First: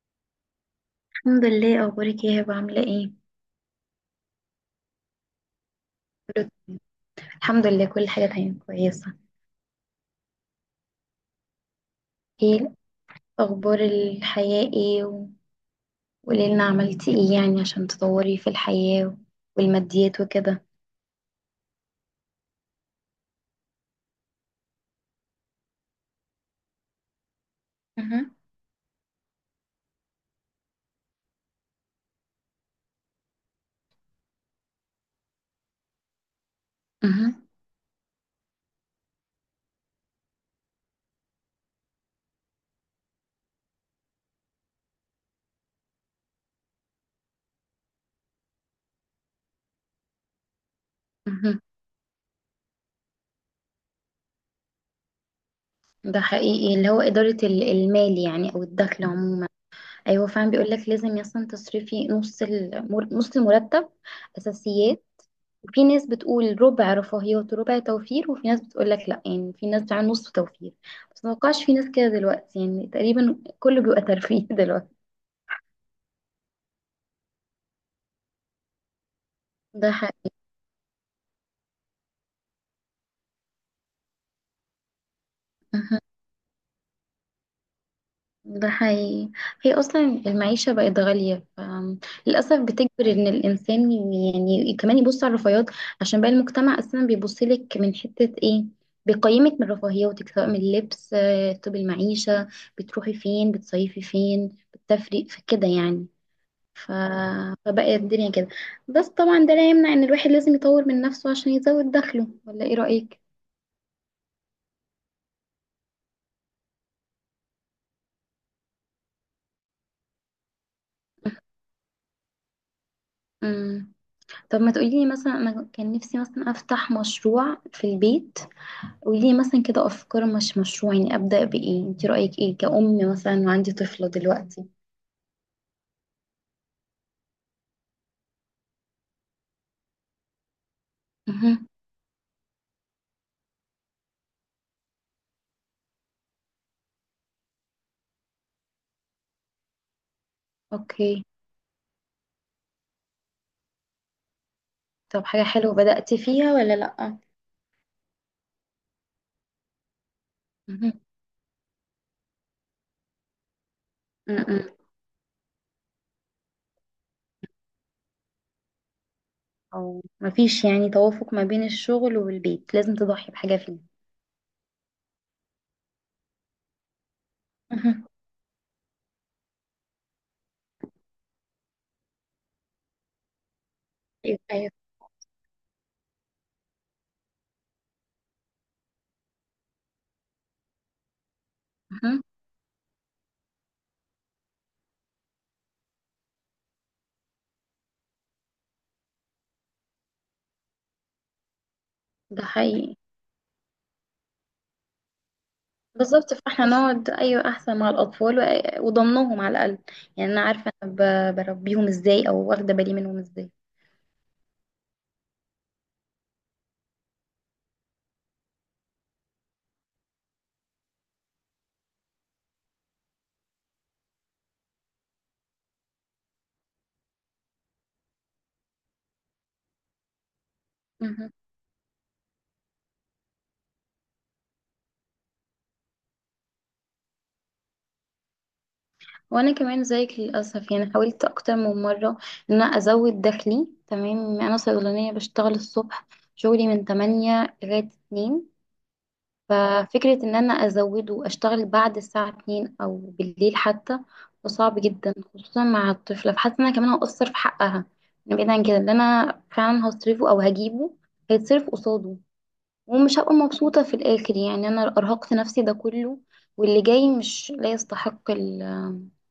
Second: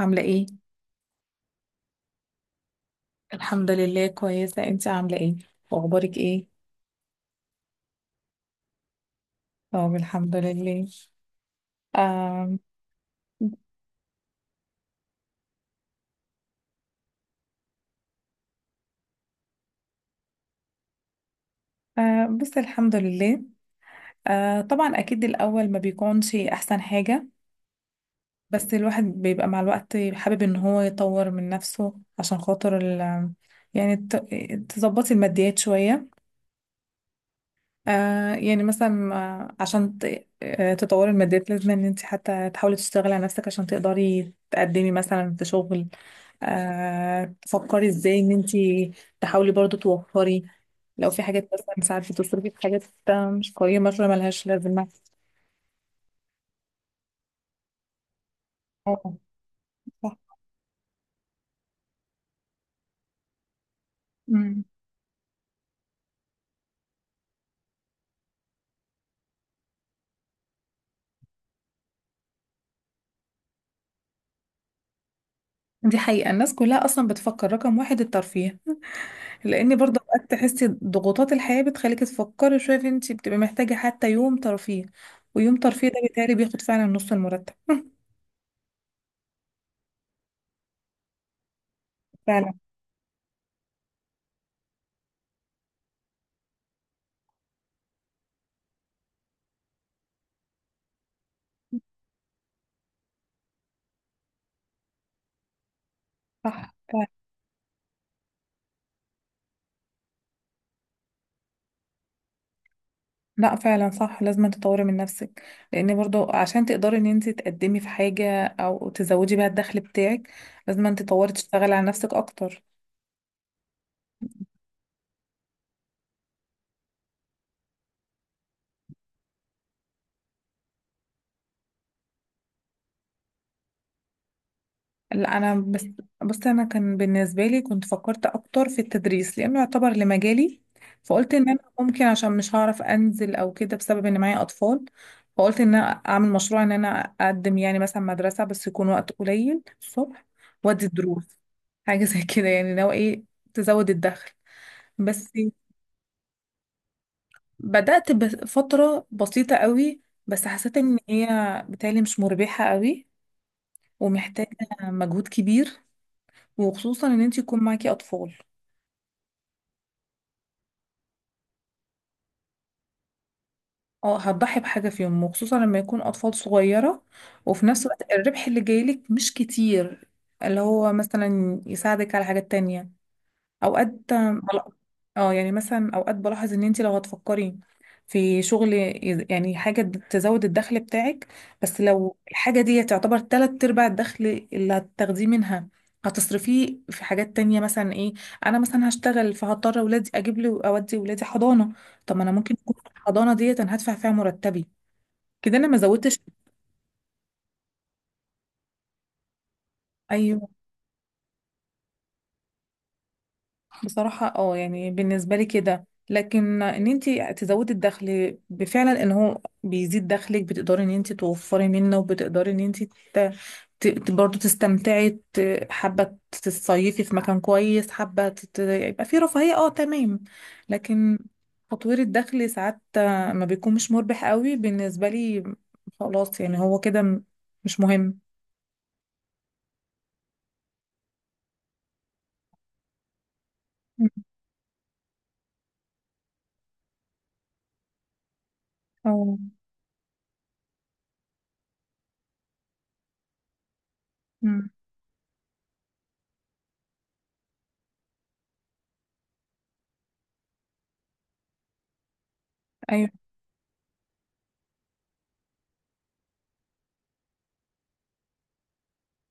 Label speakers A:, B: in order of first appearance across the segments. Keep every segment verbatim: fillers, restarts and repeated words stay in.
A: عاملة ايه؟
B: الحمد لله، اخبارك ايه هبه؟ عامله ايه؟
A: الحمد لله كويسة، انت عاملة ايه؟ واخبارك ايه؟
B: كله تمام. الحمد لله، كل حاجه تمام كويسه.
A: طب الحمد لله. آم
B: ايه اخبار الحياه ايه؟ و- وقولي لنا عملتي ايه يعني عشان تطوري في الحياه والماديات وكده.
A: آه بس الحمد لله. آه طبعا اكيد الاول ما بيكونش احسن حاجة،
B: مهم.
A: بس الواحد بيبقى مع الوقت حابب ان هو يطور من نفسه عشان خاطر ال، يعني ت- تظبطي الماديات شوية.
B: مهم.
A: آه يعني مثلا آه، عشان ت- آه، تطوري الماديات لازم ان انت حتى تحاولي تشتغلي على نفسك عشان تقدري تقدمي مثلا في شغل. آه تفكري ازاي ان انت تحاولي برضو توفري لو في حاجات
B: مهم.
A: مثلا، ساعات بتصرفي في حاجات آه، مش قيمة، شوية ملهاش لازمة.
B: ده حقيقي، اللي هو إدارة ال- المال يعني أو الدخل
A: اه،
B: عموما. أيوة،
A: صح.
B: فعلا بيقولك لازم أصلا تصرفي نص المر... نص المرتب.
A: مم.
B: أساسيات. في ناس بتقول ربع رفاهيات وربع توفير، وفي ناس بتقول لك لا، يعني في ناس بتعمل نص توفير. بس ما اتوقعش في ناس كده دلوقتي، يعني تقريبا كله بيبقى ترفيه دلوقتي.
A: دي حقيقة، الناس كلها اصلا بتفكر رقم واحد الترفيه، لان
B: ده
A: برضه اوقات
B: حقيقي.
A: تحسي ضغوطات الحياه بتخليكي تفكري شويه في انت بتبقي محتاجه حتى يوم ترفيه، ويوم ترفيه ده بيتهيألي بياخد فعلا نص المرتب.
B: ده حقيقي. هي اصلا المعيشه بقت غاليه،
A: فعلا.
B: للاسف بتجبر ان الانسان يعني كمان يبص على الرفاهيات. عشان بقى المجتمع اصلا بيبص لك من حته ايه، بيقيمك من رفاهياتك، سواء من اللبس آه، طب المعيشه، بتروحي فين، بتصيفي فين، بتفرق في كده يعني.
A: صح
B: ف...
A: فعلا.
B: فبقى الدنيا كده. بس طبعا ده لا يمنع ان الواحد لازم يطور من نفسه عشان يزود دخله، ولا ايه رأيك؟
A: لا فعلا صح، لازم تطوري من نفسك، لان برضه عشان تقدري ان انت تقدمي في حاجه او تزودي بيها الدخل بتاعك لازم انت تطوري، تشتغلي على نفسك اكتر.
B: امم طب ما تقولي لي مثلا، انا كان نفسي مثلا افتح مشروع في البيت. قولي لي مثلا كده افكار، مش مشروع يعني، ابدأ بايه؟ انت رأيك ايه كأم مثلا وعندي طفلة دلوقتي؟
A: لا انا بس، بص، انا كان بالنسبه لي كنت فكرت اكتر في التدريس لانه يعتبر لمجالي، فقلت ان انا
B: امم
A: ممكن، عشان مش هعرف انزل او كده بسبب ان معايا اطفال، فقلت ان انا اعمل مشروع ان انا اقدم يعني مثلا مدرسه، بس يكون وقت قليل الصبح، وادي
B: اوكي.
A: دروس، حاجه زي كده، يعني لو ايه تزود الدخل
B: طب
A: بس.
B: حاجة حلوة بدأت فيها ولا لأ؟
A: بدات بفتره بسيطه قوي بس حسيت
B: امم
A: ان هي بتالي مش مربحه قوي، ومحتاجه
B: امم
A: مجهود كبير، وخصوصا ان انت يكون معاكي اطفال.
B: او مفيش يعني توافق ما بين الشغل والبيت، لازم تضحي بحاجة فيه.
A: اه هتضحي بحاجة فيهم، وخصوصا لما يكون أطفال صغيرة، وفي نفس
B: مهم.
A: الوقت الربح اللي جايلك مش كتير، اللي هو مثلا يساعدك على حاجات تانية. اوقات
B: ايوه أيوة.
A: بل- اه يعني مثلا اوقات بلاحظ ان انت لو هتفكري في شغل يز- يعني حاجة تزود الدخل بتاعك، بس لو
B: مهم.
A: الحاجة دي تعتبر تلات ارباع الدخل اللي هتاخديه منها، هتصرفيه في حاجات تانية. مثلا ايه؟ انا مثلا هشتغل فهضطر اولادي، اجيب لي، اودي اولادي حضانة، طب ما انا
B: ده
A: ممكن يكون
B: حقيقي.
A: الحضانة ديت انا هدفع فيها مرتبي، كده انا ما زودتش.
B: بالظبط، فاحنا نقعد ايوه احسن مع الاطفال، و- وضمنهم على الاقل. يعني انا
A: ايوه.
B: عارفه انا ب- بربيهم ازاي او واخده بالي منهم ازاي.
A: بصراحة اه يعني بالنسبة لي كده، لكن ان انت تزودي الدخل، بفعلا ان هو بيزيد دخلك بتقدري ان انت توفري منه، وبتقدري ان انت ت- ت- برضه تستمتعي، ت- حابة تصيفي في مكان كويس، حابة تت- يبقى في رفاهية، اه تمام. لكن
B: مهم.
A: تطوير الدخل ساعات ما بيكون، مش مربح قوي بالنسبة لي، خلاص، يعني هو كده م- مش مهم.
B: وانا كمان زيك للاسف، يعني حاولت اكتر من مره ان انا ازود دخلي. تمام، انا صيدلانيه بشتغل الصبح، شغلي من تمانية لغايه اتنين.
A: اه.
B: ففكرة ان انا ازوده واشتغل بعد الساعة اتنين او بالليل حتى، ده
A: أمم.
B: صعب جدا خصوصا مع الطفلة، فحاسة ان انا كمان هقصر في حقها. يعني بعيد عن كده، اللي انا فعلا هصرفه او هجيبه هيتصرف قصاده،
A: ايوه
B: ومش هبقى مبسوطة في الاخر، يعني انا ارهقت نفسي ده كله واللي جاي مش لا يستحق ال-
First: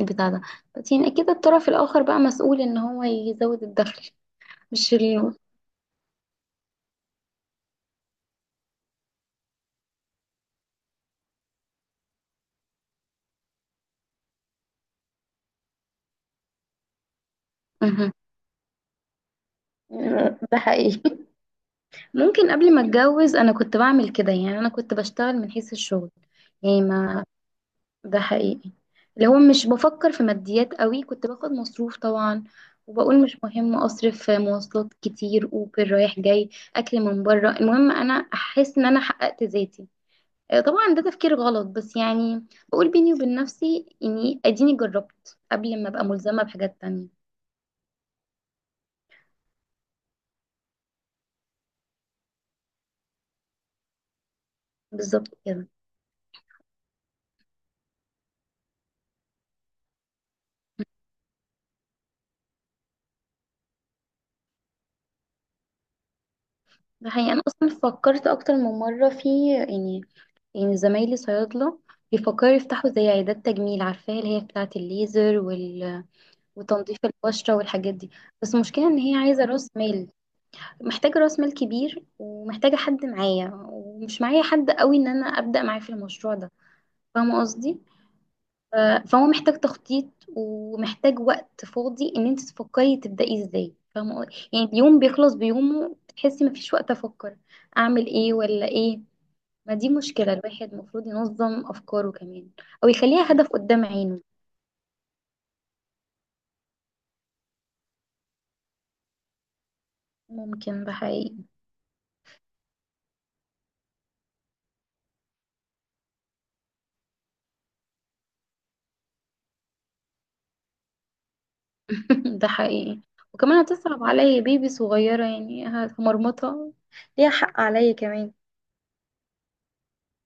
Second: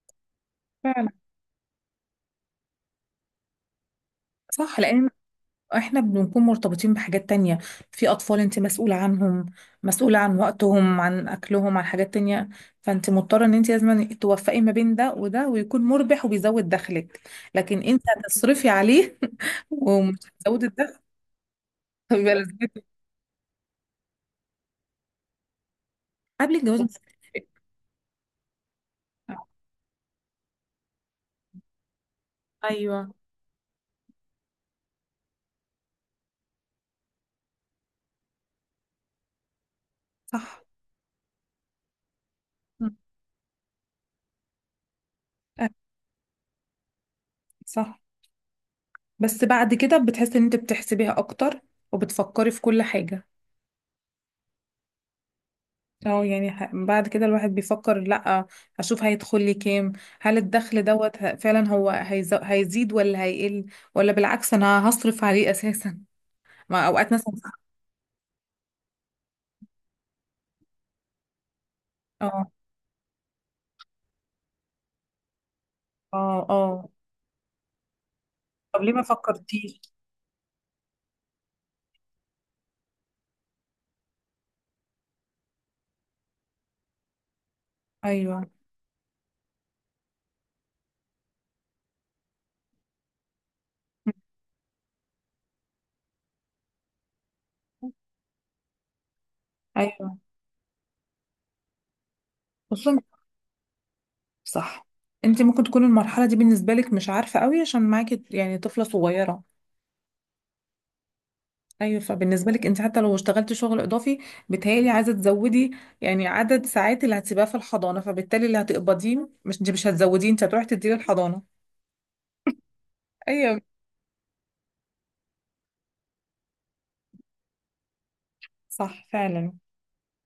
B: البتاع ده. بس يعني
A: فعلا
B: اكيد الطرف الاخر بقى مسؤول ان هو يزود الدخل.
A: صح،
B: مش
A: لان
B: ال...
A: احنا بنكون مرتبطين بحاجات تانية، في اطفال انت مسؤولة عنهم، مسؤولة عن وقتهم، عن اكلهم، عن حاجات تانية، فانت مضطرة ان انت لازم توفقي ما بين ده وده، ويكون مربح وبيزود دخلك، لكن انت
B: مهم.
A: هتصرفي عليه ومش
B: ده
A: هتزودي الدخل،
B: حقيقي.
A: يبقى
B: ممكن قبل ما
A: لازمتك.
B: اتجوز انا كنت بعمل كده، يعني انا كنت بشتغل من حيث الشغل
A: قبل الجواز
B: يعني،
A: مش
B: ما
A: هتفرق.
B: ده حقيقي، اللي هو مش بفكر في ماديات قوي، كنت باخد مصروف طبعا،
A: ايوه
B: وبقول مش مهم اصرف في مواصلات كتير، اوبر رايح جاي، اكل من بره، المهم انا احس ان انا حققت ذاتي. آه،
A: صح.
B: طبعا ده تفكير غلط، بس يعني بقول
A: مم.
B: بيني وبين نفسي اني اديني جربت
A: أيوة،
B: قبل ما ابقى ملزمة بحاجات تانية.
A: صح. بس بعد كده بتحسي ان انت بتحسبيها اكتر، وبتفكري في كل حاجة.
B: بالظبط كده.
A: اه يعني ح- بعد كده الواحد بيفكر، لا اشوف هيدخل لي كام، هل الدخل دوت ه- فعلا هو هيز- هيزيد ولا هيقل، ولا بالعكس انا هصرف عليه اساسا. ما
B: ده
A: اوقات
B: حقيقي.
A: مثلا.
B: انا اصلا فكرت اكتر من مره في يعني، يعني زمايلي صيادله
A: اه.
B: بيفكروا يفتحوا زي عيادات تجميل، عارفاها اللي هي بتاعه الليزر وال...
A: اه اه.
B: وتنظيف البشره والحاجات دي. بس
A: طب
B: المشكله
A: ليه
B: ان
A: ما
B: هي عايزه راس
A: فكرتيش؟
B: مال، محتاجه راس مال كبير، ومحتاجه حد معايا، ومش معايا حد قوي ان انا ابدا معاه في المشروع ده، فاهمه قصدي؟
A: ايوه.
B: ف- فهو محتاج تخطيط، ومحتاج وقت فاضي ان انت تفكري تبدأي ازاي، فاهمة قصدي؟ يعني اليوم بيخلص بيومه، تحسي مفيش وقت افكر اعمل ايه ولا ايه. ما دي
A: ايوه،
B: مشكلة، الواحد المفروض ينظم افكاره كمان، او
A: خصوصا،
B: يخليها هدف قدام عينه.
A: صح. انت ممكن تكون المرحله دي بالنسبه لك مش عارفه قوي، عشان معاكي يعني طفله صغيره.
B: ممكن، ده حقيقي.
A: ايوه فبالنسبه لك انت حتى لو اشتغلت شغل اضافي، بتهيألي عايزه تزودي يعني عدد ساعات اللي هتسيبها في الحضانه، فبالتالي اللي هتقبضيه مش، انت مش هتزوديه، انت هتروحي تديه للحضانه.
B: ده حقيقي. وكمان
A: ايوه.
B: هتصعب عليا، بيبي صغيرة يعني هتمرمطها، ليها حق عليا كمان.
A: صح فعلا.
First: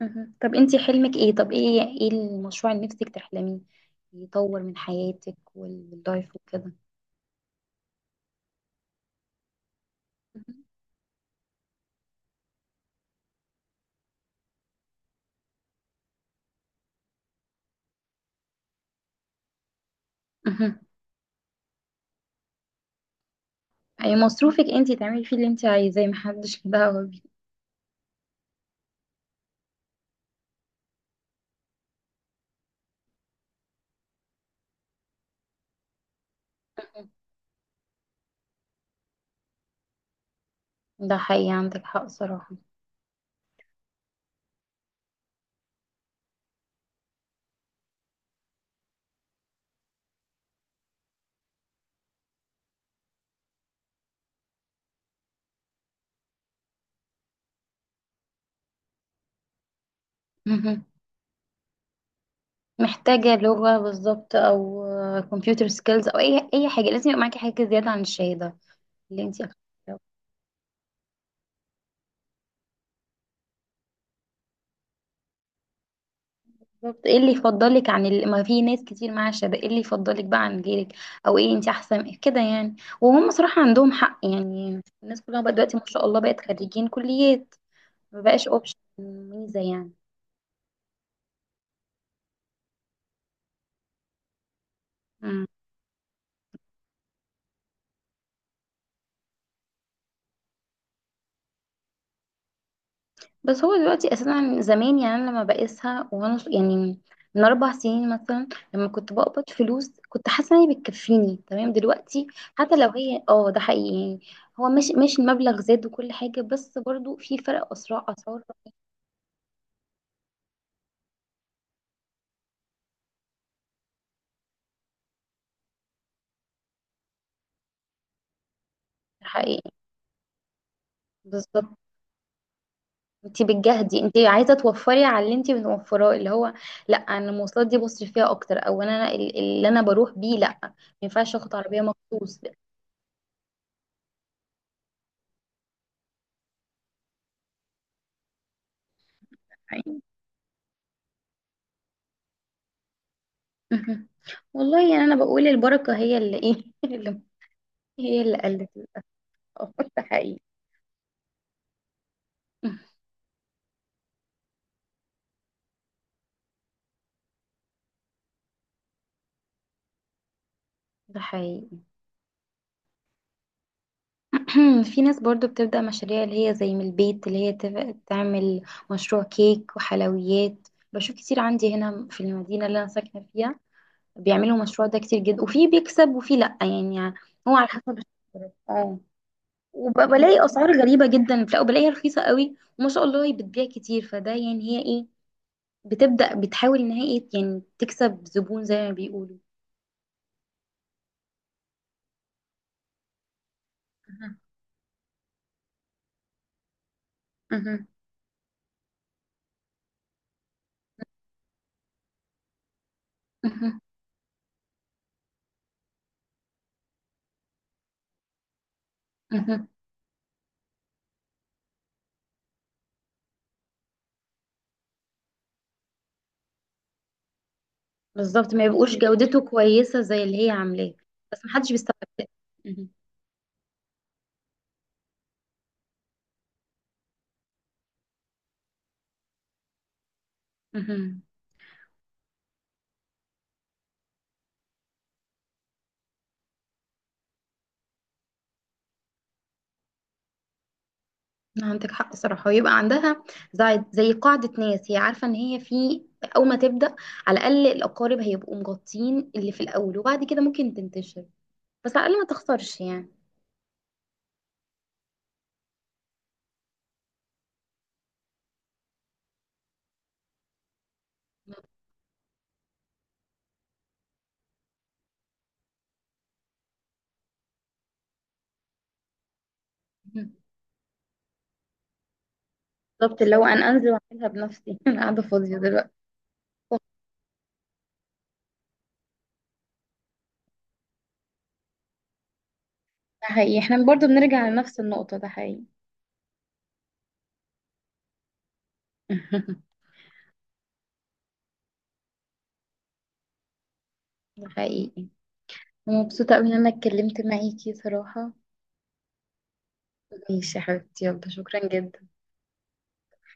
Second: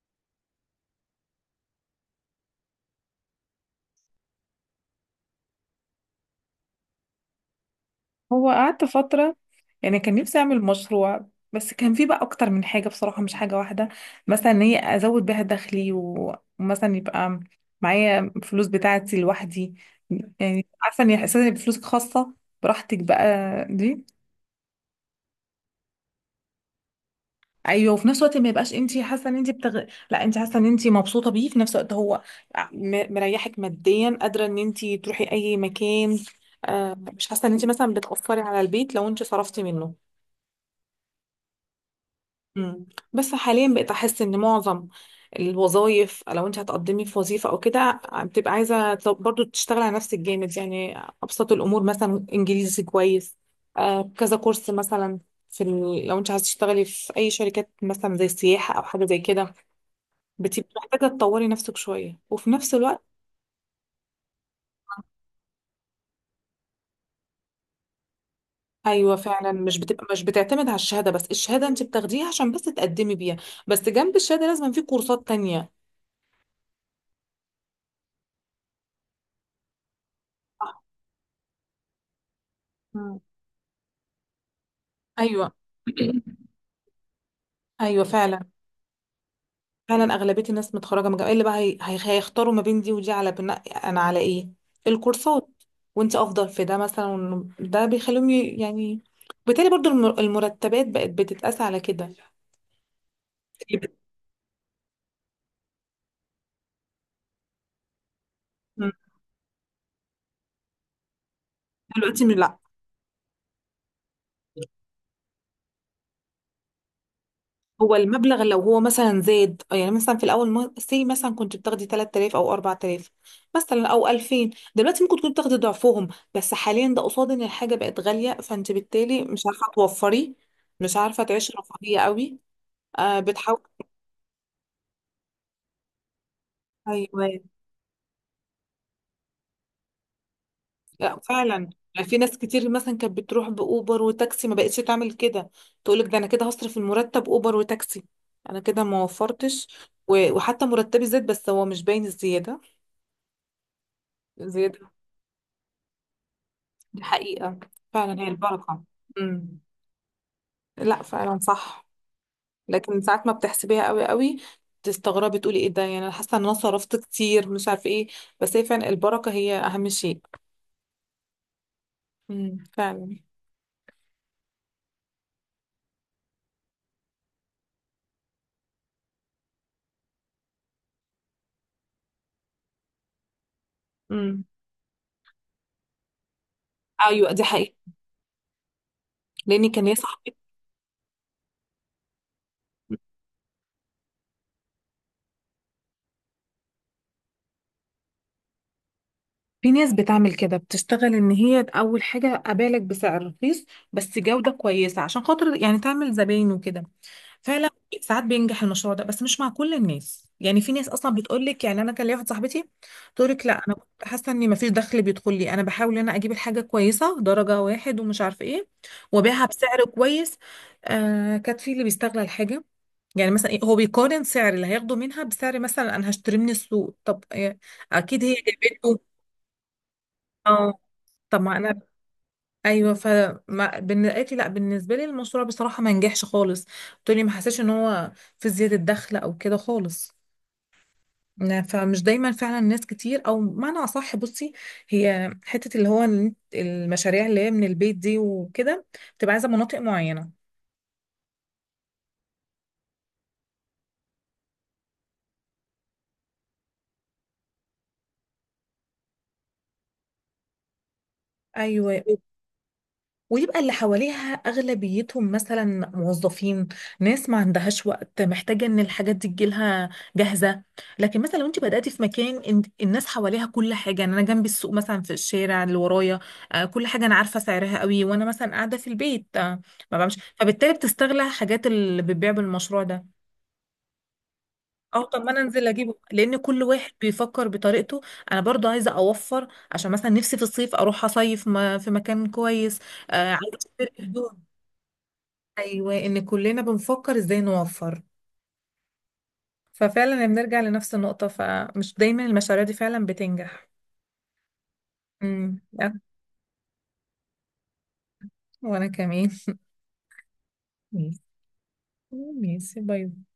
B: مهم. طب انتي حلمك ايه؟ طب ايه ايه المشروع اللي نفسك تحلميه يطور من حياتك واللايف وكده؟
A: هو قعدت فتره، يعني كان نفسي اعمل
B: مهم.
A: مشروع، بس كان في بقى اكتر من حاجه بصراحه، مش حاجه واحده. مثلا ان هي ازود بيها دخلي، و- ومثلا يبقى معايا فلوس بتاعتي لوحدي، يعني
B: مهم.
A: عارفه ان احساس ان يبقى فلوسك خاصه براحتك بقى دي.
B: اي مصروفك انتي تعملي فيه اللي انتي عايزاه، محدش له دعوة بيه.
A: ايوه، وفي نفس الوقت ما يبقاش انت حاسه ان انت بتغ... لا، انت حاسه ان انت مبسوطه بيه، في نفس الوقت هو م- مريحك ماديا، قادره ان انت تروحي اي مكان، آه
B: مهم.
A: مش حاسه ان انت مثلا بتاثري على البيت لو انت صرفتي منه.
B: ده حقيقي، عندك حق صراحة.
A: مم. بس حاليا بقيت احس ان معظم الوظائف، لو انت هتقدمي في وظيفه او كده، آه، بتبقى عايزه ت- برضو تشتغل على نفسك جامد، يعني ابسط الامور مثلا انجليزي كويس، آه كذا كورس مثلا في ال... لو انت عايزه تشتغلي في اي شركات مثلا زي السياحه او حاجه زي كده، بتبقي
B: مهم.
A: محتاجة تطوري نفسك شوية، وفي نفس الوقت،
B: محتاجة لغة بالظبط، او كمبيوتر سكيلز، او اي اي حاجة، لازم يبقى معاكي حاجة زيادة عن الشهادة
A: أيوة
B: اللي انتي
A: فعلا. مش
B: اخدتيها.
A: بتبقى، مش بتعتمد على الشهادة بس، الشهادة أنت بتاخديها عشان بس تقدمي بيها، بس جنب الشهادة لازم في كورسات تانية.
B: بالظبط، ايه اللي يفضلك عن ال... ما في ناس كتير معاها شهادة؟ ايه اللي يفضلك بقى عن
A: صح.
B: غيرك؟ او ايه انت احسن كده يعني؟
A: مم.
B: وهم صراحة عندهم حق، يعني الناس كلها
A: أيوة.
B: بقى دلوقتي ما شاء الله بقت خريجين كليات،
A: أيوة
B: ما بقاش
A: فعلا.
B: اوبشن ميزة يعني.
A: فعلا أغلبية الناس متخرجة من جامعة، إيه اللي بقى، هي... هي... هيختاروا ما بين دي ودي على بناء أنا على إيه،
B: مم.
A: الكورسات، وأنت أفضل في ده مثلا، وإنه ده بيخليهم ي- يعني بالتالي برضو الم- المرتبات بقت بتتقاس على كده، اللي
B: بس هو
A: بت-
B: دلوقتي اساسا، زمان يعني انا لما بقيسها وانا ص- يعني من اربع سنين مثلا، لما
A: مم.
B: كنت بقبض فلوس كنت حاسه ان هي بتكفيني تمام.
A: دلوقتي
B: دلوقتي
A: لا.
B: حتى لو هي اه ده حقيقي يعني، هو ماشي ماشي، المبلغ زاد وكل حاجه، بس برضو في فرق،
A: هو
B: اسرع اسعار
A: المبلغ لو
B: رهيب،
A: هو مثلا زاد، يعني مثلا في الاول سي مثلا كنت بتاخدي ثلاثة آلاف او اربعة آلاف مثلا، او الفين، دلوقتي ممكن تكوني بتاخدي ضعفهم، بس حاليا ده قصاد ان الحاجه بقت غاليه، فانت بالتالي
B: ده
A: مش عارفه
B: حقيقي.
A: توفري، مش عارفه تعيشي
B: بالظبط،
A: رفاهيه قوي. آه
B: انت
A: بتحاول.
B: بتجهدي، انت عايزه توفري على اللي انت بنوفراه اللي هو، لا انا
A: ايوه.
B: المواصلات دي بصرف فيها اكتر، او انا ال- اللي انا بروح بيه، لا ما
A: لا
B: ينفعش اخد
A: فعلا
B: عربيه
A: يعني في ناس
B: مخصوص
A: كتير مثلا كانت بتروح باوبر وتاكسي، ما بقتش تعمل كده، تقولك ده انا كده هصرف المرتب اوبر وتاكسي، انا كده ما وفرتش،
B: يعني.
A: و- وحتى مرتبي زاد بس هو مش باين الزياده
B: مهم.
A: زياده.
B: والله، يعني انا بقول البركه هي اللي ايه،
A: دي
B: اللي
A: حقيقة. فعلا
B: هي
A: هي
B: اللي قلت
A: البركة.
B: للأسف.
A: امم.
B: ده حقيقي.
A: لا فعلا صح. لكن ساعات ما بتحسبيها قوي قوي، تستغربي تقولي ايه ده، يعني انا حاسة ان انا صرفت كتير، مش عارفة ايه، بس هي فعلا البركة هي اهم شيء.
B: ده حقيقي.
A: امم فعلا.
B: في ناس برضو بتبدأ مشاريع اللي هي زي من البيت، اللي هي تف- تعمل مشروع كيك وحلويات. بشوف كتير عندي هنا في المدينة اللي أنا ساكنة فيها
A: امم.
B: بيعملوا مشروع ده كتير جدا، وفي بيكسب وفي لأ يعني،
A: ايوه دي
B: هو على
A: حقيقة.
B: حسب الشهرة. اه.
A: لان كان ليا صاحبتي.
B: وبلاقي أسعار غريبة جدا، لا وبلاقيها رخيصة قوي، وما شاء الله هي بتبيع كتير، فده يعني هي ايه، بتبدأ بتحاول ان هي ايه يعني تكسب زبون زي ما بيقولوا.
A: في ناس بتعمل كده، بتشتغل ان هي اول حاجة ابالغ بسعر رخيص بس
B: مهم.
A: جودة كويسة، عشان خاطر يعني تعمل زباين وكده. فعلا
B: مهم.
A: ساعات بينجح المشروع ده، بس مش مع كل الناس، يعني في ناس اصلا بتقول لك، يعني انا كان ليا واحده صاحبتي تقول لك لا، انا
B: مهم.
A: كنت حاسه اني ما فيش دخل بيدخل لي، انا بحاول ان انا اجيب الحاجه كويسه درجه واحد ومش عارفه ايه، وابيعها
B: مهم.
A: بسعر كويس، آه كانت في اللي بيستغل الحاجه، يعني مثلا إيه، هو بيقارن سعر اللي هياخده منها بسعر مثلا انا هشتريه من السوق، طب آه، اكيد هي
B: بالظبط، ما يبقوش
A: جابته.
B: جودته كويسة زي اللي هي
A: اه
B: عاملاه،
A: طب
B: بس
A: ما
B: محدش
A: انا.
B: بيستوعب ده. مهم.
A: ايوه ف ما- بالن- قالت لي لا بالنسبه لي المشروع بصراحه ما نجحش خالص، قلت لي ما حسيتش ان هو في زياده دخل او كده خالص.
B: مهم.
A: ن- فمش دايما فعلا ناس كتير، او معنى اصح بصي، هي حته اللي هو ال- المشاريع اللي هي من البيت دي وكده، بتبقى عايزه مناطق معينه.
B: عندك حق صراحة، ويبقى عندها زي زي قاعدة ناس، هي عارفة ان هي في اول ما تبدأ على الاقل الاقارب هيبقوا مغطين اللي في الاول، وبعد كده ممكن تنتشر. بس
A: ايوه،
B: على الاقل ما تخسرش يعني.
A: ويبقى اللي حواليها أغلبيتهم مثلا موظفين، ناس ما عندهاش وقت، محتاجة إن الحاجات دي تجيلها جاهزة، لكن مثلا لو أنت بدأتي في مكان إن- الناس حواليها كل حاجة، يعني أنا جنبي السوق مثلا في الشارع اللي ورايا، آه، كل حاجة أنا عارفة سعرها قوي، وأنا مثلا قاعدة في البيت آه، ما بعملش،
B: مم.
A: فبالتالي بتستغلى حاجات اللي بتبيع بالمشروع ده.
B: بالظبط، اللي هو انا انزل واعملها بنفسي، انا
A: اه طب
B: قاعدة
A: ما انا
B: فاضية
A: انزل
B: دلوقتي.
A: اجيبه، لان كل
B: صح،
A: واحد بيفكر بطريقته. انا برضو عايزه اوفر عشان مثلا نفسي في الصيف اروح اصيف ما- في مكان كويس، آه،
B: ده
A: عايزه
B: حقيقي، احنا
A: اشتري
B: برضو
A: هدوم.
B: بنرجع لنفس النقطة. ده حقيقي.
A: ايوه ان كلنا بنفكر ازاي نوفر. ففعلا بنرجع لنفس النقطة، فمش دايما المشاريع دي فعلا بتنجح.
B: ده حقيقي.
A: امم أه،
B: مبسوطة أوي إن أنا اتكلمت معاكي صراحة.
A: وانا كمان.
B: ماشي يا حبيبتي،
A: ميسي.
B: يلا شكرا جدا.
A: ميسي، باي باي.